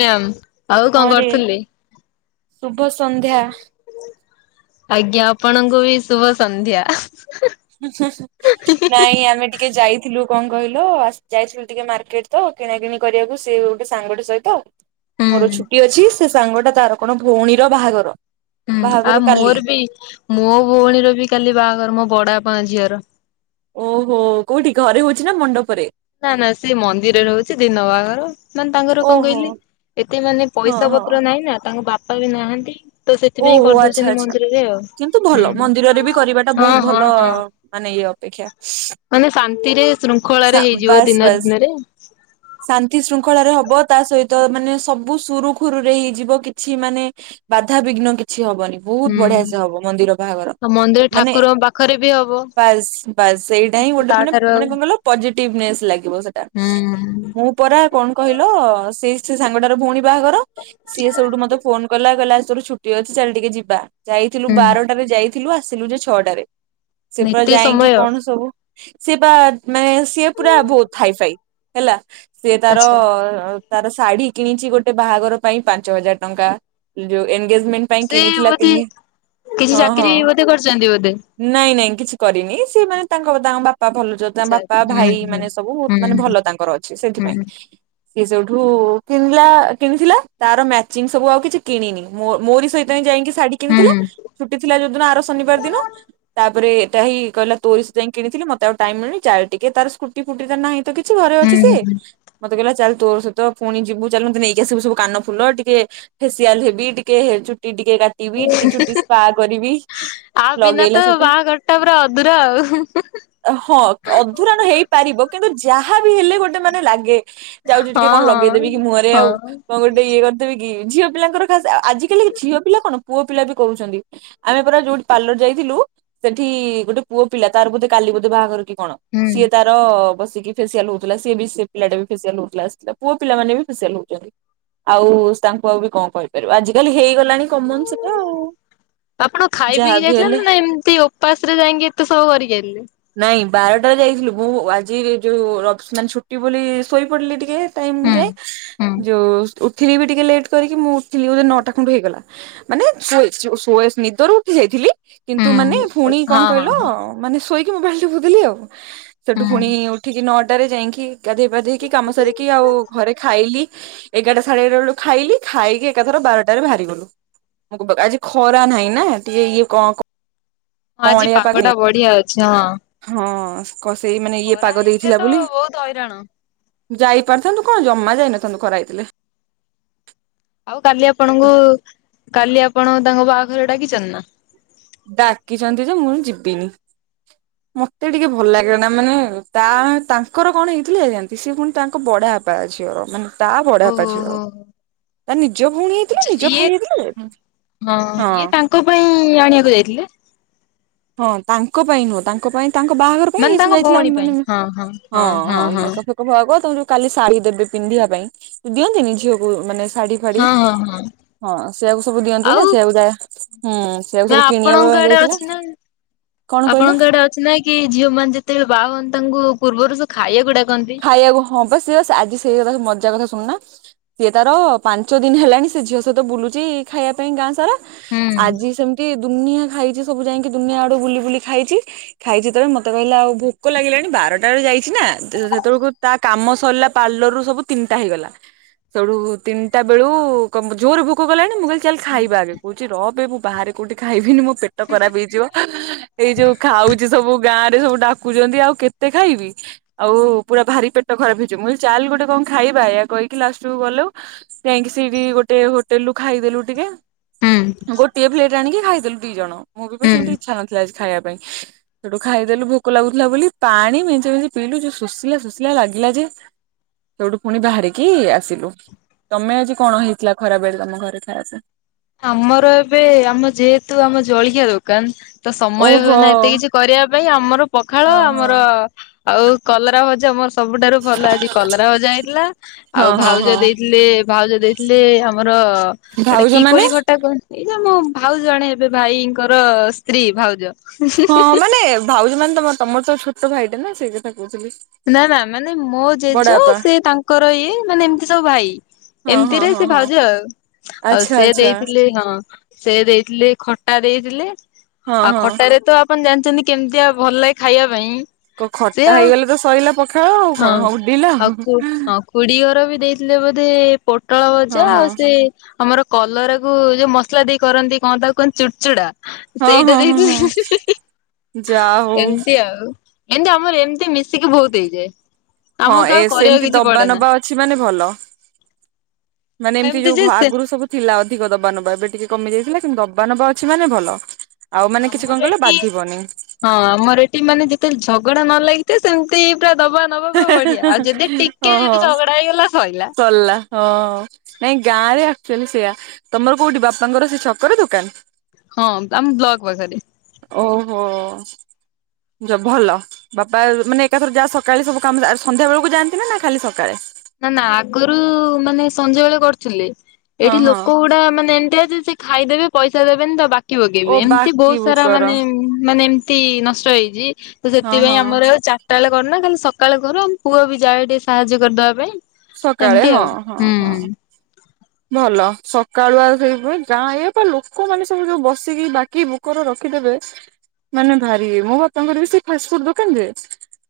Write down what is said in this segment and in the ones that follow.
Ma'am ଆଉ କଣ ହଁ ରେ କରୁଥିଲି? ଶୁଭ ସନ୍ଧ୍ୟା। ଆଜ୍ଞା ଆପଣଙ୍କୁ ବି ଶୁଭସନ୍ଧ୍ୟା। ନାଇଁ ଆମେ ଟିକେ ଯାଇଥିଲୁ କଣ କହିଲ ଆସ୍ ଯାଇଥିଲୁ ଟିକେ ମାର୍କେଟ୍ ତ କିଣା କିିଣି କରିବାକୁ ସିଏ ଗୋଟେ ସାଙ୍ଗଟେ ସହିତ ହୁଁ। ମୋର ଛୁଟି ଅଛି, ସେ ସାଙ୍ଗ ଟା ତାର କଣ ଭଉଣୀର ବାହାଘର। ହୁଁ ବାହାଘର ଆଉ କାଲି ମୋର ବି ମୋ ଭଉଣୀର ବି କାଲି ବାହାଘର ମୋ ବଡ ବାପାଙ୍କ ଝିଅର। ଓହୋ କୋଉଠି ଘରେ ହଉଛି ନା ମଣ୍ଡପରେ? ନା ନା ସେ ମନ୍ଦିରରେ ହହୁଛି ଦିନ ବାଘର। ମାନେ ତାଙ୍କର କଣ ଓହୋ କହିଲେ, ଏତେ ମାନେ ହଁ ପଇସା ହଁ ପତ୍ର ନାହିଁ ନା ତାଙ୍କ ବାପା ବି ନାହାନ୍ତି। ତ ସେଥିପାଇଁ ଓହୋ ଆଚ୍ଛା କରିଦଉଛନ୍ତି ଆଛା ମନ୍ଦିରରେ ଆଉ। କିନ୍ତୁ ହୁଁ ଭଲ, ମନ୍ଦିରରେ ବି କରିବାଟା ହଁ ବହୁତ ହଁ ଭଲ ହଁ। ମାନେ ଇଏ ଅପେକ୍ଷା। ରାତିରେ ଶୃଙ୍ଖଳାରେ ହେଇଛି। ବାସ୍ ବାସ୍ ଶାନ୍ତି ଶୃଙ୍ଖଳା ହବ ତା ସହିତ ମାନେ ସବୁ ସୁରୁଖୁରୁରେ ହେଇଯିବ, କିଛି ମାନେ ବାଧାବିଘ୍ନ କିଛି ହବନି ବହୁତ ବଢିଆ ହୁଁ। ସେ ହବ ମନ୍ଦିର ବାହାଘର। ଆଉ ମନ୍ଦିର ମାନେ ଠାକୁରଙ୍କ ପାଖରେ ବି ହବ ବାସ୍ ବାସ୍ ସେଇଟା ହିଁ ତ ଗୋଟେ ମାନେ ତାଠାରୁ ଆଉ ମାନେ କଣ କହିଲ ସେଟା ହୁଁ ମୁଁ ପରା କଣ କହିଲ ସେଇ ସେ ସାଙ୍ଗଟାର ଭଉଣୀ ବାହାଘର ସିଏ ସବୁଠୁ ମତେ ଫୋନ କଲା ଲା ଛୁଟି ଅଛି ଚାଲେ ଟିକେ ଯିବା ଯାଇଥିଲୁ ହୁଁ। ବାରଟାରେ ଯାଇ ଥିଲୁ ଆସିଲୁ ଯେ ଛଅଟାରେ। ସେପରା ନୀତି ଯାଇକି ସମୟ କଣ ସବୁ ସେ, ବା ମାନେ ସିଏ ପୁରା ବହୁତ ହାଇ ଫାଇ ହେଲା। ସେ ତାର ଆଚ୍ଛା ତାର ଶାଢୀ କିଣିଛି ଗୋଟେ ବାହାଘର ପାଇଁ ପାଞ୍ଚ ହଜାର ଟଙ୍କା ଯୋଉ ଏନ୍ ଏନଗେଜମେଣ୍ଟ ପାଇଁ ସେ କିଣିଥିଲା ବୋଧେ ତିନି କିଛି ହଁ ହଁ ଚାକିରି ବୋଧେ କରିଛନ୍ତି ବୋଧେ। ନାଇଁ ନାଇଁ କିଛି। କରିନି ସେମାନୋନେ ତାଙ୍କ ତାଙ୍କ ବାପା ଭଲ। ତାଙ୍କ ଆଚ୍ଛା ବାପା ହୁଁ ଭାଇ ହୁଁ ମାନେ ସବୁ ହୁଁ ହୁଁ ମାନେ ଭଲ ତାଙ୍କର ଅଛି ହୁଁ ସେଥିପାଇଁ। ହୁଁ ସି ସୋଠୁ କିିଲା କିଣିଥିଲା ତାର ମ୍ୟାଚିଂ ସବୁ ଆଉ କିଛି କିଣିନି ମୋରି ସହିତ ଯାଇକି ଶାଢୀ କିଣିଥିଲା ହୁଁ ଛୁଟି ଥିଲା ଯୋଉଦିନ ଆର ଶନିବାର ଦିନ ତାପରେ ସେଟା ହିଁ କହିଲ ତୋରି ସେ ଯାଇଁ କିଣିଥିଲି ମତେ ଆଉ ଟାଇ ମିଳଣି ଚାର ଟିକେ ତାର ସ୍କୁଟି ଫୁଟି ତ ନାହି। ତ କିଛି ଘରେ ଅଛି ସ ହୁଁ ହୁଁ। ମତେ କହିଲା ଚାଲେ ତୋର ସହିତ ପୁଣି ଯିବୁ ଚାଲନ୍ତୁ ନେଇକି ଆସିବୁ ସବୁ କାନ ଫୁଲ ଟିକେ ଫେସିଆଲ ହେବି ଟିକେ ଟିକେ କାଟିବି ଟିକେ ଚୁଟି ସ୍ପା କରିବି ଆ ବିନା ଲଗେଇଲା ତ ସେଠୁ ବାହାଘର ଟା ପୁରା ଅଧୁରା ଆଉ ହଁ ହଁ। ଅଧୁରାଣ ହେଇପାରିବ କିନ୍ତୁ ଯାହା ବି ହେଲେ ଗୋଟେ ମାନେ ଲାଗେ ଯାଉଛି ଟିକେ କଣ ହଁ। ଲଗେଇଦେବି କି ମୁହଁରେ ହଁ ଆଉ କଣ ଗୋଟେ ଇଏ କରିଦେବି। କି ଝିଅ ପିଲାଙ୍କର ଖାଶ ଆଜିକାଲି ଝିଅ ପିଲା କଣ ପୁଅ ପିଲା ବି କରୁଛନ୍ତି। ଆମେ ପରା ଯୋଉ ପାର୍ଲର ଯାଇଥିଲୁ ସେଠି ଗୋଟେ ପୁଅ ପିଲା ତାର ବୋଧେ କାଲି ବୋଧେ ବାହାଘର କି କଣ ହୁଁ। ସିଏ ତାର ବସ ବସିକି ଫେସିଆଲ ହଉଥିଲା ସେ ବି ସେ ପିଲାଟା ଫେସିଆଲ ହଉଥିଲା ପୁଅ ପିଲା ମାନେ ବି ଫେସିଆଲ ହଉଛନ୍ତି ଆଉ ତାଙ୍କୁ ଆଉ କଣ କହିପାରିବା ଆଜିକାଲି ହେଇଗଲା। ଆପଣ ଖାଇ ପିଇକି ଯାହାବି ଯାଇଥିଲେ ହେଲେ ନାଇ ନା ଏମତି ଉପାସ ରେ ଯାଇକି ଏତେ ସବୁ କରିକି ଆଇଲେ। ବାର୍ ଯାଇଥିଲୁ ମୁଁ ଆଜି ଯୋଉ ଅପସନାଲ ଛୁଟି ବୋଲି ଶୋଇ ପଡିଲି ଟିକେ। ଟାଇମ ହୁଁ ଯାଏ ହୁଁ ଯୋଉ ଉଠିଲି ବି ଟିକେ ଲେଟ୍ କରିକି ମୁଁ। ଉଠିଲି ନଅ ଟା ଖଣ୍ଡେ ହେଇଗଲା। ମାନେ ଶୋ ଶୋଇ ନିଦରୁ ଉଠି ଯାଇଥିଲି। ହୁଁ କିନ୍ତୁ ମାନେ ପୁଣି କଣ ହଁ ହଁ ହଁ କହିଲ ହୁଁ। ମାନେ ଶୋଇ ମୋବାଇଲ ଦେଖୁଥିଲି ଆଉ। ସେଠୁ ହଁ ପୁଣି ଉଠିକି ନଅ ଟାରେ ଯାଇକି ଗାଧେଇ ପାଧେଇକି କାମ ସାରିକି ଆଉ ଘରେ ଖାଇଲି ଏଗାରଟା ସାଢେ ଏଗାରଟା ବେଳୁ ଖାଇଲି ଖାଇକି ଏକାଥର ବାରଟାରେ ବାହାରି ଗଲୁ ବ ଆଜି ଖରା ନାହିଁ ନା ଟିକେ ଇଏ କଣ କ ହଁ ଆଜି ପଗଟା ବଢିଆ ଅଛି। ହଁ। ହଁ। କଣ ସେଇ ମାନେ ଏଇ ଖରା ପାଗ ହେଇଥିଲେ ଦେଇଥିଲା ତ ବୋଲି। ବହୁତ ହଇରାଣ। ଯାଇପାରିଥାନ୍ତୁ କଣ ଜମା ଯାଇନଥାନ୍ତୁ ଖରା ହେଇଥିଲେ। ଆଉ କାଲି ଆପଣଙ୍କୁ କାଲି ଆ ଆପଣଙ୍କ ତାଙ୍କ ବାହାଘରେ ଡାକିଛନ୍ତି ନା। ଡାକିଛନ୍ତି ଯେ ମୁଁ ଯିବିନି ମତେ ଟିକେ ଭଲ ଲାଗେ ନା ମାନେ ତା ତାଙ୍କର କଣ ହେଇଥିଲେ ସିଏ ଜାଣନ୍ତି ପୁଣି ତାଙ୍କ ବଡବାପା ଝିଅର ମାନେ। ତା ବଡବାପା ଝିଅର ଓହୋ। ତା ନିଜ ଭଉଣୀ ହେଇଥିଲେ ଆଛା ନିଜ ଇଏ ଭାଇ ହେଇଥିଲେ ଯାଇଥାନ୍ତି ହଁ। ଥିଲେ। ହଁ ତାଙ୍କ ପାଇଁ ନୁହଁ ତାଙ୍କ ପାଇଁ ତାଙ୍କ ବାହାଘର ପାଇଁ ଏ ମାନେ ସବୁ ତାଙ୍କ ଯାଇଥିଲା ଭଉଣୀ ପାଇଁ ମାନେ ହଁ ହଁ ହଁ ମେକପ ଫେକପ ହେବାକୁ ତା ଯଉ କାଲି ଶାଢ଼ୀ ଦେବେ ପିନ୍ଧିବା ପାଇଁ ଦିଅନ୍ତିନି ଝିଅକୁ ମାନେ ଶାଢ଼ୀ ଫାଢ଼ୀ ହଁ ହଁ ହଁ ହଁ ସେଆକୁ ସବୁ ଦିଅନ୍ତି ଆଉ ନା ସେ ଗୁଡା ହୁଁ ସେଆକୁ ନା ସବୁ କିଣିବା ଆପଣଙ୍କ ପାଇଁ ଆଡେ ଅଛି ଯାଇଥିଲେ। ନା ଆପଣଙ୍କ ଆଡେ ଅଛି ନାଇ କି ଝିଅ ମାନେ ଯେତେବେଳେ ବାହା ହୁଅନ୍ତି ତାଙ୍କୁ ପୂର୍ବରୁ ଯୁ ଖାଇବା କୁ ଡାକ- ଖାଇବାକୁ ହଁ ବା ସେ ଆଜି ସେଇ କଥା ତା କଥା ଶୁଣୁନ ସିଏ ତାର ପାଞ୍ଚ ଦିନ ହେଲାଣି ସେ ଝିଅ ସହିତ ବୁଲୁଛି ଖାଇବା ପାଇଁ ଗାଁ ସାରା। ହୁଁ ଆଜି ସେମିତି ଦୁନିଆ ଖାଇଛି ସବୁ ଯାଇକି ଦୁନିଆ ଆଡୁ ବୁଲି ବୁଲି ଖାଇଛି ଖାଇଛି ଯେତେବେଳେ ମତେ କହିଲା ଆଉ ଭୋକ ଲାଗିଲାଣି ବାରଟା ବେଳେ ଯାଇଛି ନା ସେତେବେଳକୁ ତା କାମ ସରିଲା ପାର୍ଲର ରୁ ସବୁ ତିନିଟା ହେଇଗଲା ସୋଉଟୁ ତିନିଟା ବେଳୁ କ ଜୋରରେ ଭୋକ କଲାଣି ମୁଁ କହିଲି ଚାଲ୍ ହୁଁ ଖାଇବା ଆଗେ କହୁଛି ର ଏବେ ମୁଁ ବାହାରେ କୋଉଠି ଖାଇବିନି ମୋ ପେଟ ଖରାପ ହେଇଯିବ। ଏଇ ଯୋଉ ଖାଉଛି ସବୁ ଗାଁ ରେ ସବୁ ଡାକୁଛନ୍ତି ଆଉ କେତେ ଖାଇବି ଆଉ ପୁରା ଭାରି ପେଟ ଖରାପ ହେଇଯିବ ମୁଁ ଚାଲ ଗୋଟେ କଣ ଖାଇବା ଏୟା କହିକି ଲାଷ୍ଟକୁ ଗଲୁ ଯାଇକି ସେଇଠି ଗୋଟେ ହୋଟେଲ ରୁ ଖାଇଦେଲୁ ଟିକେ ହୁଁ ଗୋଟିଏ ପ୍ଲେଟ ଆଣିକି ଖାଇଦେଲୁ ଦିଇ ଜଣ। ମୋର ବି ହୁଁ। ସେମିତି ଇଚ୍ଛା ନଥିଲା ଆଜି ଖାଇବା ହେଟୁ ଖାଇଦେଲୁ ଭୋକ ଲାଗୁଥିଲା ବୋଲି ପାଣି ମେଞ୍ଚେ ମେଞ୍ଚେ ପିଇଲୁ ଯେ ଶୋଷ ସୋଷିଲ ଶୋଷିଲା ଲାଗିଲା ଯେ ସେଇଠୁ ଫୁଣି ବାହାରିକି ଆସିଲୁ ତମେ ଆଜି କଣ ହେଇଥିଲା ଖରା ବେଳେ ତମ ଘରେ ଖାଇବାକୁ? ଆମର କାନ୍ ତ ସମୟ ହୁଏ ଓହୋ ନା ଏତେ କିଛି କରିବା ଭାଇ ଆମର ପଖାଳ ହଁ ହଁ। ଆମର ଆଉ କଲରା ଭଜା ମସ୍ତ୍ ସବୁଠାରୁ ଭଲ ଆଜି କଲରା ଭଜା ହେଇଥିଲା ଆଉ ହଁ ହଁ ଭାଉଜ ହଁ ଦେଇଥିଲେ ଭାଉଜ ଦେଇଥିଲେ ଆମର ଆମର ଏଇଟା ଭାଉଜ କି କି ମାନେ? କୋଳି ଖଟା କ ଏଇ ଯୋଉ ମୋ ଭାଉଜ ଜଣେ ହେବେ ଭାଇଙ୍କର ସ୍ତ୍ରୀ ଭାଉଜ ହଁ ମାନେ ଭାଉଜ ମାନେ ତମ ତମର ତ ଛୋଟ ଭାଇଟେ ନା ସେ ନା ନା ମାନେ ମୋ ବଡ ଜେଜ ବାପା ସେ ତାଙ୍କର ଇଏ ମାନେ ଏମିତି ସବୁ ଭାଇ ହଁ ହଁ ଏମିତିରେ ହଁ ସେ ହଁ। ଭାଉଜ ଆଉ ଆଉ ଆଚ୍ଛା ସେ ଆଚ୍ଛା ଦେଇଥିଲେ ହଁ। ସେ ଦେଇଥିଲେ ଖଟା ଦେଇଥିଲେ। ହଁ ଆଉ ହଁ ଖଟାରେ ତ ଆପଣ ଜାଣିଛନ୍ତି କେମିତିଆ ଭଲ ଲାଗେ ଖାଇବା ପାଇଁ କ ସେ ଖଟା ଆଉ ହେଇଗଲେ ତ ସଇଲା ପଖାଳ ଆଉ କଣ ହଉ ଉଡିଲା ଆଉ ଦିଅର ବି ଦେଇଥିଲେ ବୋଧେ ପୋଟଳ ଭଜା ଆଉ ସେ ଆମର କଲରା କୁ ଯୋଉ ମସଲା ଦେଇ କରନ୍ତି କଣ ତାକୁ କୁହନ୍ତି ଚୁଡ଼ଚୁଡା ହଁ ସେଇଟା ହଁ ହଁ ହଁ ହଁ ଦେଇଥିଲି ଯା ହଉ ଏମତି ଆଉ। ଏମତି ଆମର ଏମିତି ମିଶି ଏତିକି ବହୁତ ହେଇଯାଏ। ହଁ ଆମକୁ ଆଉ ଏ କରିବାକୁ ସେମତି କିଛି ଦବା ପଡେ ନା ନବା ଅଛି ମାନେ ଭଲ ମାନେ ଏମିତି ଯେ ଯୋଉ ସେ ଆଗରୁ ସବୁ ଥିଲା। ଅଧିକ ଦବା ନବା ଏବେ ଟିକେ କମିଯାଇଥିଲା କିନ୍ତୁ ଦବା ନବା ଅଛି ମାନେ ଭଲ। ଆଉ ମାନେ କିଛି କଣ ଆମର କହିଲ ଏଠି ବାଧିବନି ହଁ ଆମର ଏଠି ମାନେ ଯେତେବେଳେ ଝଗଡା ନ ଲାଗିଥାଏ ସେମିତି ତେ ହଁ ‌ ଯଦି ହଁ ଝଗଡା ହେଇଗଲା ସଇଲା। ସରିଲା ହ ନାଇଁ ଗାଁରେ ତାହେଲେ ସେଇୟା ତମର କୋଉଠି ବାପାଙ୍କର ସେ ଛକରେ ଦୋକାନ? ହଁ ଆମ ବ୍ଲଗ ପାଖରେ। ଓହୋ ଯା ଭଲ ବାପା ମାନେ ଏକାଥର ଯାହା ସ ସକାଳେ ସବୁ କାମ ସଂଧ୍ୟାବେଳକୁ ଯାଆନ୍ତି ନା ଖାଲି ସକାଳେ? ନା ନା ଆଗରୁ ମାନେ ସଞ୍ଜବେେଳେ କରୁଥିଲେ। ହଁ ଏଠି ହଁ। ଲୋକ ଗୁଡା ମାନେ ଏମତିଆ ଯେ ଖାଇଦେବେ ପଇସା ଦେବେନି ତ ବାକି ଓ ମଗେଇବି ଏମିତି ବାକି ବହୁତ ସାରା ବୁକର। ମାନେ ମାନେ ତି ନଷ୍ଟ ହେଇଛି। ତ ହଁ ସେଥିପାଇଁ ହଁ। ଆମର ଆଉ ଚାରିଟା ବେଳେ କରୁନା ଖାଲି ସକାଳେ କରୁ ପୁଅ ବି ଯାଏ ଟିକେ ସାହାଯ୍ୟ କରିଦବା ପାଇଁ। ସକାଳେ ସେମିତି ହଁ ଆଉ ହଁ ହୁଁ ହଁ ହୁଁ। ଭଲ। ସକାଳୁଆ ସେଇ ହୁଏ ଗାଁ ଇଏ ବା ଲୋକମାନେ ସବୁ ଯୋଉ ବସିକି ବାକି ବୁକର ରଖିଥିବେ ମାନେ ଭାରି ଇଏ ମୋ ବାପାଙ୍କର ବି ସେ ଫାଷ୍ଟ ଫୁଡ ଦୋକାନ ଯେ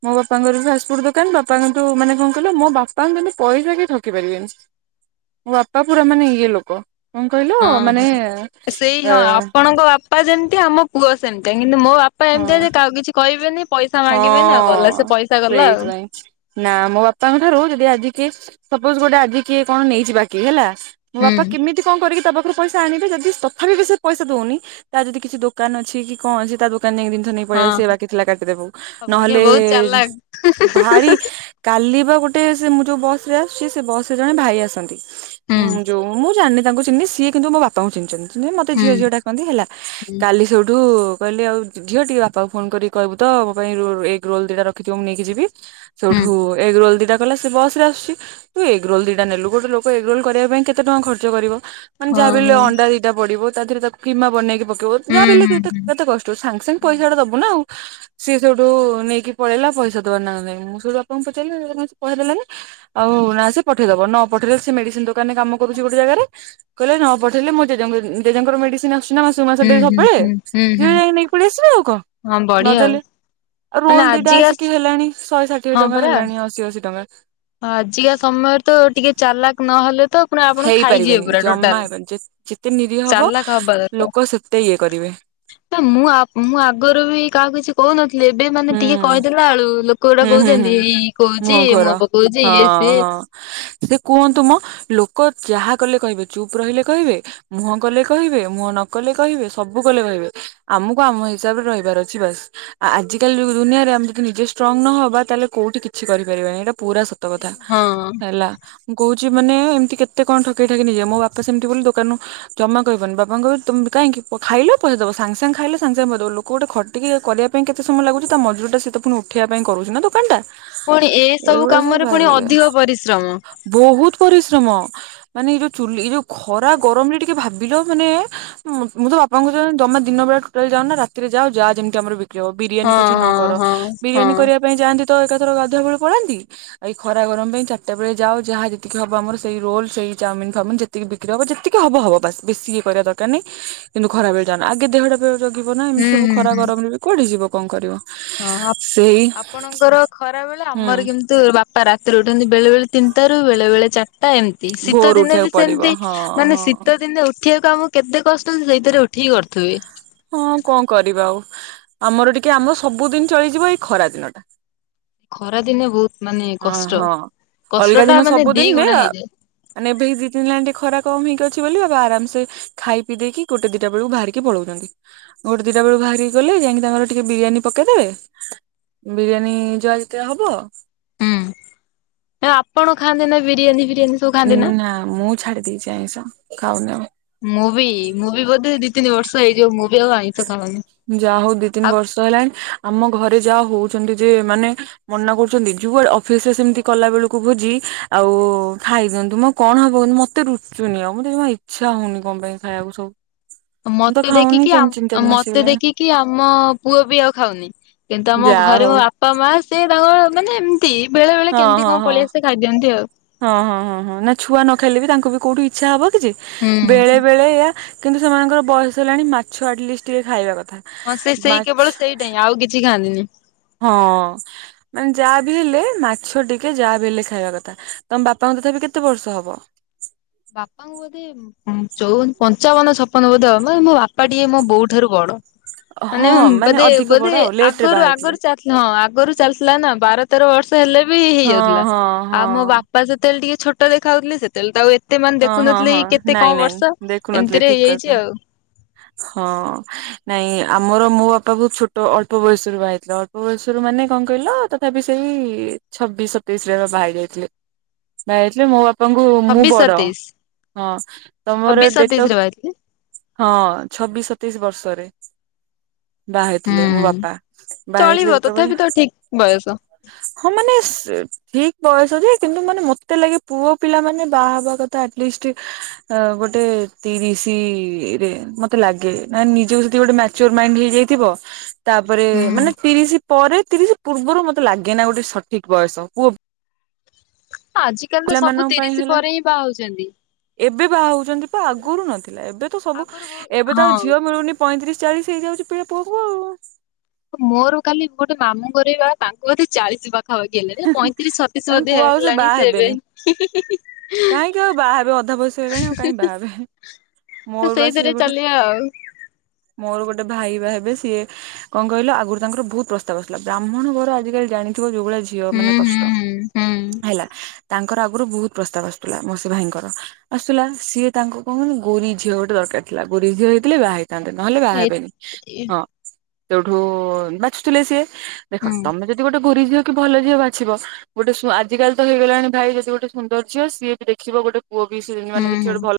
ମୋ ବାପାଙ୍କର ବି ଫାଷ୍ଟଫୁଡ ଦୋକାନ ବାପା କିନ୍ତୁ ମାନେ କଣ କହିଲ ମୋ ବାପା ବାପାଙ୍କୁ କିନ୍ତୁ ପଇସା କେହି ଠକି ପାରିବେନି ମୋ ବାପା ପୁରା ମାନେ ଇଏ ଲୋକ। କଣ କହିଲ ହଁ ମାନେ ହଁ ସେଇ ଅ ହଁ ଆପଣଙ୍କ ବାପା ଯେମିତି ଆମ ପୁଅ ସେମିତାଇ କିନ୍ତୁ ମୋ ବାପା ଏମିତିଆ ହଁ ଯେ କାହାକୁ କିଛି କହିବେ [inaudible] ହଁ ଆଉ ସେଇଥିପାଇଁ ନା ମୋ ବାପାଙ୍କ ଠାରୁ ଯଦି ଆ ଇଛି ସପୋଜ ଗୋଟେ ଆଜି କିଏ କଣ ନେଇଛି ବାକି ହେଲା। ମୋ ହୁଁ ବାପା କେମିତି କଣ କରିକି ତାପ ପଇସା ଆଣିବେ ଯଦି ତଥାପି ବି ସେ ପଇସା ଦଉନି ତା ଯଦି କିଛି ଦୋକାନ ଅଛି କି କଣ ଅଛି ତା ଦୋ ତାରନାଗି ଜିନିଷ ନେଇ ପଳେଇ ଆସିଵୁ ବାକିଥିଲେ କାଟିଦବୁ। ହ ବଢିଆ ବହୁତ ଭାରି ଚାଲାକ୍। କାଲି ବା ଗୋଟେ ସେ ମୁଁ ଯୋଉ ବସ ରେ ଆସୁଛି ସେ ବସ ରେ ଜଣେ ଭାଇ ଆସନ୍ତି। ହୁଁ ଯୋଉ ମୁଁ ଜାଣିନି। ମୁଁ ତାଙ୍କୁ ଚିହ୍ନି ନି ସିଏ କିନ୍ତୁ ମୋ ବାପାଙ୍କୁ ଚିହ୍ନିଛନ୍ତି। ମତେ ହୁଁ ଝିଅ ଝିଅ ଡାକନ୍ତି ହେଲା ହୁଁ କାଲି ସେଠୁ କହିଲି ଆଉ ଝିଅ ଟିକେ ବାପାକୁ ଫୋନ କରିକି କହିବୁ ତ? ଏଗ ରୋଲ ଦିଟା ରଖିଥିବ ମୁଁ ନେଇକି ଯିବି। ହୁଁ ସେଉଠୁ ଏଗ ରୋଲ ଦିଟା। ଗଲା ସିଏ ବସ୍ ରେ ଆସୁଛି, ତୁ ଏଗ୍ ରୋଲ୍ ଦିଟା ନେଲୁ, ଗୋଟେ ଲୋକ ଏଗ୍ ରୋଲ୍ କରିବା ପାଇଁ କେତେ ଟଙ୍କା ଖର୍ଚ୍ଚ କରିବ। ମାନେ ଯାହା ହଁ ବି ହେଲେ ହଉ ଅଣ୍ଡା ଦିଟା ପଡିବ। ତା ଦିହରେ ତାକୁ କିମା ବନେଇକି ପ ତୋର ଯାର ହେଲେ ହୁଁ କେତେ ହୁଁ କେତେ କଷ୍ଟ ସାଙ୍ଗ ସାଙ୍ଗ ହୁଁ। ପଇସାଟା ଦବୁ ନା ଆଉ। ସିଏ ସେଇଠୁ ନେଇକି ପଳେଇଲା ପଇସା ଦବା ନାଁ ନାହିଁ, ମୁଁ ସେଇଠୁ ବାପାଙ୍କୁ ପଚାରିଲି କାଇଁ ସେ ପଇସା ଦେଲାନି, ଆଉ ନା ସେ ପଠେଇଦବ, ନ ପଠେଇଲେ ସେ ମେଡିସିନ୍ ଦୋକାନରେ କାମ କରୁଛି ଗୋଟେ ଜାଗାରେ, କହିଲେ ନ ପଠେଇଲେ ମୋ ଜେଜେଙ୍କ ଉଁ, ଉଁ, ଜେଜେଙ୍କର ମେଡିସିନ୍ ଆ ଆସେନା ମାସକୁ ମାସ ହୁଁ ଦେଇ ହୁଁ ସବବେଳେ, ହୁଁ ହୁଁ ଝିଅ ହୁଁ ଯାଇକି ନେଇକି ପଳି ଆସିବ ଆଉ କଣ ହଁ ବଢିଆ ଆଉ। ନଦେଲେ ଆଉ ମାନେ ରୋଲ୍ ଦିଟା ଆଜିକା ଆସିକି ହେଲାଣି ଶହେ ଷାଠିଏ ହଁ ଟଙ୍କା ପରା ହେଲାଣି ଅଶୀ ଅଶୀ ଟଙ୍କା। ଆଜିକା ସମୟରେ ତ ଟିକେ ଚାଲାକ ନହେଲେ ତ ପୁଣି ଆପଣ ଖାଇଯିବେ ହେଇପାରିବେନି ପୁରା ଜମା ଟୋଟାଲ, ହେବନି ଯେତେ ନିରୀହ ହବ ଚାଲାକ ହବା ଦରକାର, ଲୋକ ସେତେ ଇଏ କରିବେ ନା ମୁଁ ମୁଁ ଆଗରୁ ବି କାହାକୁ କିଛି କହୁନଥିଲି, ଏବ ଏ ମାନେ ହୁଁ ଟିକେ କହି ଦେଲାଳୁ ଲୋ କୋଉଟା ହୁଁ ହୁଁ କହୁଚନ୍ତି ହୁଁ। ଏଇ କହୁଚି ମୁହଁ ଘୋର ମୋ ପ ହଁ, ହଁ ସେ କୁହନ୍ତୁ ମୋ ଲୋ କ -ଯାହା କଲେ କହିବେ ଚୁପ୍ ରହିଲେ କହିବେ, ମୁହଁ କଲେ କହିବେ, ମୁହଁ ନ କଲେ କହିବେ, ସବୁ କଲେ କହିବେ, ଆମକୁ ଆମ ହିସାବରେ ରହିବାର ଅଛି ବାସ୍, ଆଜିକାଲି ଯୋଉ ଦୁନିଆରେ ଆମେ ଯଦି ନିଜେ ଷ୍ଟ୍ରଙ୍ଗ ନ ହବା ତାହେଲେ କୋଉଠି କିଛି କରିପାରିବା ନାହିିଁ। ଏଇଟା ପୁରା ସତ କଥା ହଁ। ହେଲା ମୁଁ କହୁ ଚି-ମାନେ ଏମିତି କେତେ କଣ ଠକେଇ ଠକି ନେଇଯିବେ, ମୋ ବାପା ସେମିତି ବୋଲି ଦୋକାନରୁ ଜମା କହିବନି ବାପାଙ୍କୁ କହିବ ତୋମେ କାଇଁକି ପ-ଖାଇଲ ପଇସା ଦବ, ସାଙ୍ଗ ସାଙ୍ଗ ଖାଇଲ ସାଙ୍ଗେ ସାଙ୍ଗ ପଇସା ଦବ ଲୋକ ଗୋଟେ ଖଟିକି ଇଏ କରିବା ପାଇଁ କେତେ ସମୟ ଲାଗୁଚି ତା ମଜୁରୀଟା ସିଏ ତ ପୁଣି ଉଠେଇବା ପାଇଁ କରୁଚୁ ନା ଦୋକାନଟା। ପୁଣି ଏସବୁ ଏଇଗୁଡା ସବୁ କାମରେ ଭାରି ପୁଣି ଇଏ ଅଧିକ ପରିଶ୍ରମ। ବହୁତ ପରିଶ୍ରମ ମାନେ ଏଇ ଯୋଉ ଚୁଲି ଏଇ ଯୋଉ ଖରା ଗରମରେ ଟିକେ ଭାବ ବିଲ ମାନେ ମୁଁ ମୁଁ ତ ବାପାଙ୍କ [unintelligible] ଜମା ଦିନ ବେଳା ଟୋଟାଲ ଯାଅନି ନା ରାତିରେ ଯା ଯା ଯେମିତି ଆମର ବି ଚ-ବିରିୟାନୀ ହଁ ପଛେ ନ ହଁ କର। ହଁ ହଁ। ବିରିୟାନୀ କରିବା ପାଇଁ ଯାଆନ୍ତି ତ ତ ଏକାଥର ଗାଧୁଆ ବେଳେ ପଳାନ୍ତି ଏଇ ଖରା ଗରମ ପାଇଁ ଚାରଟା ବେଳେ ଯାାଉ ଯାହା ଯେତିକି ହବ ଆମର ସେଇ ରୋଲ୍ ସେଇ ଚାଉମିନ୍ ଫାଉମିନ ଯେତିକି ବିକ୍ରି ହବ ଯେତିକି ହବ ହବ ବାସ୍ ବେଶୀ ଇଏ କରିବା ଦରକାର ନାହିଁ କିନ୍ତୁ ଖରା ବେଳେ ଯାଅନା ଆଗେ ଦେହଟା ପ ଜଗିବ ନା ହୁଁ ଏମିତି ସବୁ ହୁଁ ଖରା ହୁଁ ଗରମରେ ବି କୁଆଡେ ଯିବ। କଣ କରିବ? ହଁ ସେଇ ଆପ୍ ଆପଣଙ୍କର ଖରା ବେଳେ, ହୁଁ। ଆମର କେମିତି ବାପା ରାତିରେ ଉଠନ୍ତି ବେଳେ ବେଳେ ତିନତାରୁ ବେଳେ ବେଳେ ତ ଏମତି ଶୀତ ଭୋରୁ ଦିନେ ବି ଉଠିବାକୁ ପଡିବ ସେମତି ହଁ ମାନେ ହଁ ଶୀତ ଦିନେ ଉଠିବାକୁ ଆମ କେତେ କଷ୍ଟରେ ସେଇଥିରେ ଉଠିକି କରିଥୁବି। ହଁ କଣ କରିବା ଆଉ ଆମର ଟିକେ ଆମ ସବୁଦିନ ଚଳିଯିବ ଏଇ ଖରା ଦିନ ଟା ଖରା ଦିନେ ବହୁତ ମାନେ ଅ କଷ୍ଟ ହଁ କଷ୍ଟ ଅଲଗା ଟା ଦିନ ମାନେ ଦି ସବୁଦିନରେ ଗୁଣା ଅ ହେଇଯାଏ। ମାନେ ଏବେ ଦି ତିନ ହେଲାଣି ଟିକେ ଖରା କମ ହେଇକି ଅଛି ବୋଲି ଆରାମସେ ଖାଇ ପିଇ ଦେଇକି ଗୋଟେ ଦିଟା ବେଳକୁ ବାହାରିକି ପଳଉଛନ୍ତି, ଗୋଟେ ଦିଟା ବେଳକୁ ବାହାରିକି ଗଲେ ଯାଇକି ତାଙ୍କର ଟିକେ ବିରିୟାନୀ ପକେଇଦେବେ ବିରିୟାନୀ ଯାହା ଯେତେ ହବ ହୁଁ ଆପଣ ଖାନ୍ତେ ନା ବିରିୟାନୀ ବି ଉଁ ନା ମୁଁ ଛାଡି ଦେଇେଇଛି। ଆଇଁସ ଖାଉନି ଆଉ। ସେଇ ଯୋଉ ମୁଁ ବି ଆଉ ଆାଇଁସ ଯା ହଉ ଦି ତିନି ବର୍ଷ ହେଲାଣି ଆମ ଘରେ ଯାହା ହଉ ଛନ୍ତି ଯେ ମାନେ ମନା କରୁଛନ୍ତି। ଯୁଆଡେ ଅଫିସ ରେ ସେମିତି କଲା ବେଳକୁ ଭୋଜି ଆଉ ଖାଇ ଦିଅନ୍ତୁ ମ କଣ ହବ ମତେ ରୁଚୁନି ଆଉ ମତେ ଯମା ଇଛା ହଉନି କଣ ପାଇଁ ଖାଇବାକୁ ସବୁ। ମୁଁ ତ ମତେ ଖାଉନି ଦେଖିକି ଆଉ ତିନି ମ ଚାରି ମାସ ମତେ ହେଇଗଲାଣି ଦେଖିକି ଆମ ପୁଅ ବି ଆଉ ଖାଉନି କିନ୍ତୁ ଆମ ଯାହା ଘରେ ମୋ ହଉ ବାପା ମା ସେ ତାଙ୍କର ମାନେ ଏମିତି ବେଳେ ବେଳେ ହଁ କେମିତି ହଁ କଣ ହଁ ପଳେଇଆସେ ଖାଇ ଦିଅନ୍ତି ଆଉ। ହଁ ହଁ ହଁ ହଁ ନା ଛୁଆ ନ ଖାଇଲେ ବି ତାଙ୍କୁ ବି କୋଉଠି ଇଚ୍ଛା ହବ। ଯେ ହୁଁ ବେଳେ ବେଳେ ଏୟା କିନ୍ତୁ ସେମାନଙ୍କର ବୟସ ହେଲାଣି ମାଛ ଆଟଲିଷ୍ଟ ଟିକେ ଖାଇବା କଥା। ହଁ ସେ ସେଇ ମାଛ କେବଳ ସେଇଟା ହଁ ଆଉ କିଛି ଖାଆନ୍ତିନି। ହଁ ମାନେ ଯାହା ବି ହେଲେ ମାଛ ଟିକେ ଯାହା ବି ହେଲେ ଖାଇବା କଥା ତମ ବାପାଙ୍କ ତଥାପି କେତେ ବର୍ଷ ହବ? ହୁଁ ଚଉବନ୍ ପଞ୍ଚାବନ ଛପନ ବୋଧେ ହବ ମୋ ବାପା ଟିକେ ମୋ ବୋଉଠାରୁ ବଡ। ମାନେ ହଁ ବୋଧେ ଅଧିକ ବୋଧେ ବଡ ଆଉ ଲେଟ ରେ ଆଗରୁ ବାହା ହେଇଥିଲେ। ଆଗରୁ ଚାଲିଥିଲା ହଁ ଆଗରୁ ଚାଲିଥିଲା ନା ବାର ତେର ବର୍ ର୍ଷ ହେଲେ ବି ହଁ ହେଇଯାଉଥିଲା ହଁ ଆଉ ହଁ ମୋ ବାପା ସେତେବେଳେ ଟିକେ ଛୋଟ ଦେଖାଉଥିଲେ ସେତବେଳେ ତ ଆଉ ଏ ସେମାନ‌୍ ହଁ ହଁ ଦେଖୁନଥିଲେ ହଁ କେତେ ନାଇଁ କଣ ନାଇଁ ବର୍ଷ ଦେଖୁନଥିଲି ଏମିତିରେ ଠିକ ହେଇଯାଇଛି କଥା। ଆଉ। ହଁ ନାଇଁ ଆମର ମୋ ବାପା ବହୁ ଛୋଟ ଅଳ୍ପ ବୟସରୁ ବାହାଇଥିଲା ଅଳ୍ପ ବୟସରେ ମାନେ କଣ କହିଲ ତଥାପି ସେଇ ଛବିଶ ସତେଇଶ ରେ ବାହା ଯାଇଥିଲେ ବାହା ଯାଇଥିଲେ ମୋ ବାପା ବାପାଙ୍କୁୁ ମୁଁ ଛବିଶ ବଡ ସତେଇଶ ହଁ ତମର ଛବିଶ ସତେଇଶ ରେ ଡେଟଫ ବାହାରିଥିଲି। ହଁ ଛବିଶ ସତେଇଶ ବର୍ଷ [inaudible] ବାହା ହେଇଥିଲେ ମୋ ହୁଁ ବାପା ଚଳିବ ବାହାହେଇଥିଲେ ଯେତେବେଳେ ତଥାପି ତ ଠିକ ବୟସ। ହଁ ମାନେ ସ୍ ଠିକ ବୟସ ଯେ କିନ୍ତୁ ମାନେ ମତେ ଲାଗେ ପୁଅ ପିଲା ମାନେ ବାହା ହେବା କଥା ଥା ଆଟଲିଷ୍ଟ୍ ଅ ଗୋଟେ ତିରିଶିରେ ମତେ ଲାଗେ ନା ନିଜକୁ ଯଦି ଗୋଟେ ମାଚ୍ୟୋର୍ ମାଇନ୍ଡ ହେଇଯାଇଥିବ ତାପରେ ହୁଁ ମାନେ ତିରିଶି ପରେ ତିରିଶି ପୂର୍ବରୁ ମତେ ଲାଗେ ନା ଗୋଟେ ସଠିକ ବୟସ ପୁଅ [inaudible] ଆଜିକାଲି ତ ସବୁ ପିଲାମାନଙ୍କ ପାଇଁ ତିରିଶି ପରେ ହିଁ ବାହାହଉଛନ୍ତି। ବାହଉ ଚନ୍ତି ଆଗରୁ ନଥିଲା ଏବେ ତ ସବୁ ଆଗରୁ ବହୁତ ଏବେ ତ ଆଉ ହଁ। ଝିଅ ମିଳୁନି ପଇଁତିରିଶି ଚାଳିଶି ହେଇଯାଉଛି ପିିଲା ପୁଅକୁ ଆଉ। ମୋର କାଲି ଗୋଟେ ମାମୁଁ ଗରିବା ତାଙ୍କୁ ଏଧେ ଚାଳିଶି ପାଖ ହଉଗେଲେ ପଇଁତିରିଶ ଛତିଶି ତାଙ୍କୁ ବଧେ କୁହ ଆଉ ହେଲାଣି ବାହା ସେ ଏବେ ହେବେନି କାହିଁକି ଆଉ ବାହା ହେବେ ଅଧା ବୟସ ହେଲାଣି ଆଉ କାହିଁ ବାହା ହେବେ ମୋର [unintelligible] ବା ସେ ସେଇଥିରେ ଗୋଟେ ଚାଲିବା ଆଉ। ମୋର ଗୋଟେ ଭାଇ ବା ହେବେ ସିଏ କଣ କହିଲ ଆଗରୁ ତାଙ୍କର ବୋହୁତ୍ ପ୍ରସ୍ତାବ ଆସିଥିଲା, ବ୍ରାହ୍ମଣ ଘର ଆଜିକାଲି ଜାଣିଥିବ ଯୋଉ ଭଳି ଝିଅ ମାନେ ହୁଁ ହୁଁ କଷ୍ଟ ହୁଁ [inaudible] ହେଲା। ତାଙ୍କର ଆଗରୁ ବୋହୁତ ପ୍ରସ୍ତାବ ଆସୁଥିଲା, ମୋସୀ ଭାଇଙ୍କର ଆସୁଥିଲା ସିଏ ତାଙ୍କ କଣ ଗୋରୀ ଝିଅ ଗୋଟେ ଦରକାର ଥିଲା, ଗୋର ଝିଅ ହେଇଥିଲେ ବାହା ହେଇଥା ଥାନ୍ତେ ନହେଲେ ବାହା ହୁଁ ଏ ହେବେନି, ହଁ। ସେଠୁ ବାଛୁଥିଲେ ସିଏ। ଦେଖ ହୁଁ ତମେ ଯଦି ଗୋଟେ ଗୁରି ଝିଅ କି ଭଲ ଝିଅ ବାଛିବ, ଗୋଟେ ସ୍ଵ ଆଜିକାଲି ତ ହେଇଗଲାଣି ଭାଇ ଯଦି ଗୋଟେ ସୁନ୍ଦର ଝିଅ ସିଏ ବି ଦେଖିବ ଗୋଟେ ପୁଅ ବି ସେ ମାନେ ହୁଁ କିଛି ହୁଁ। ଗୋଟେ ଭଲ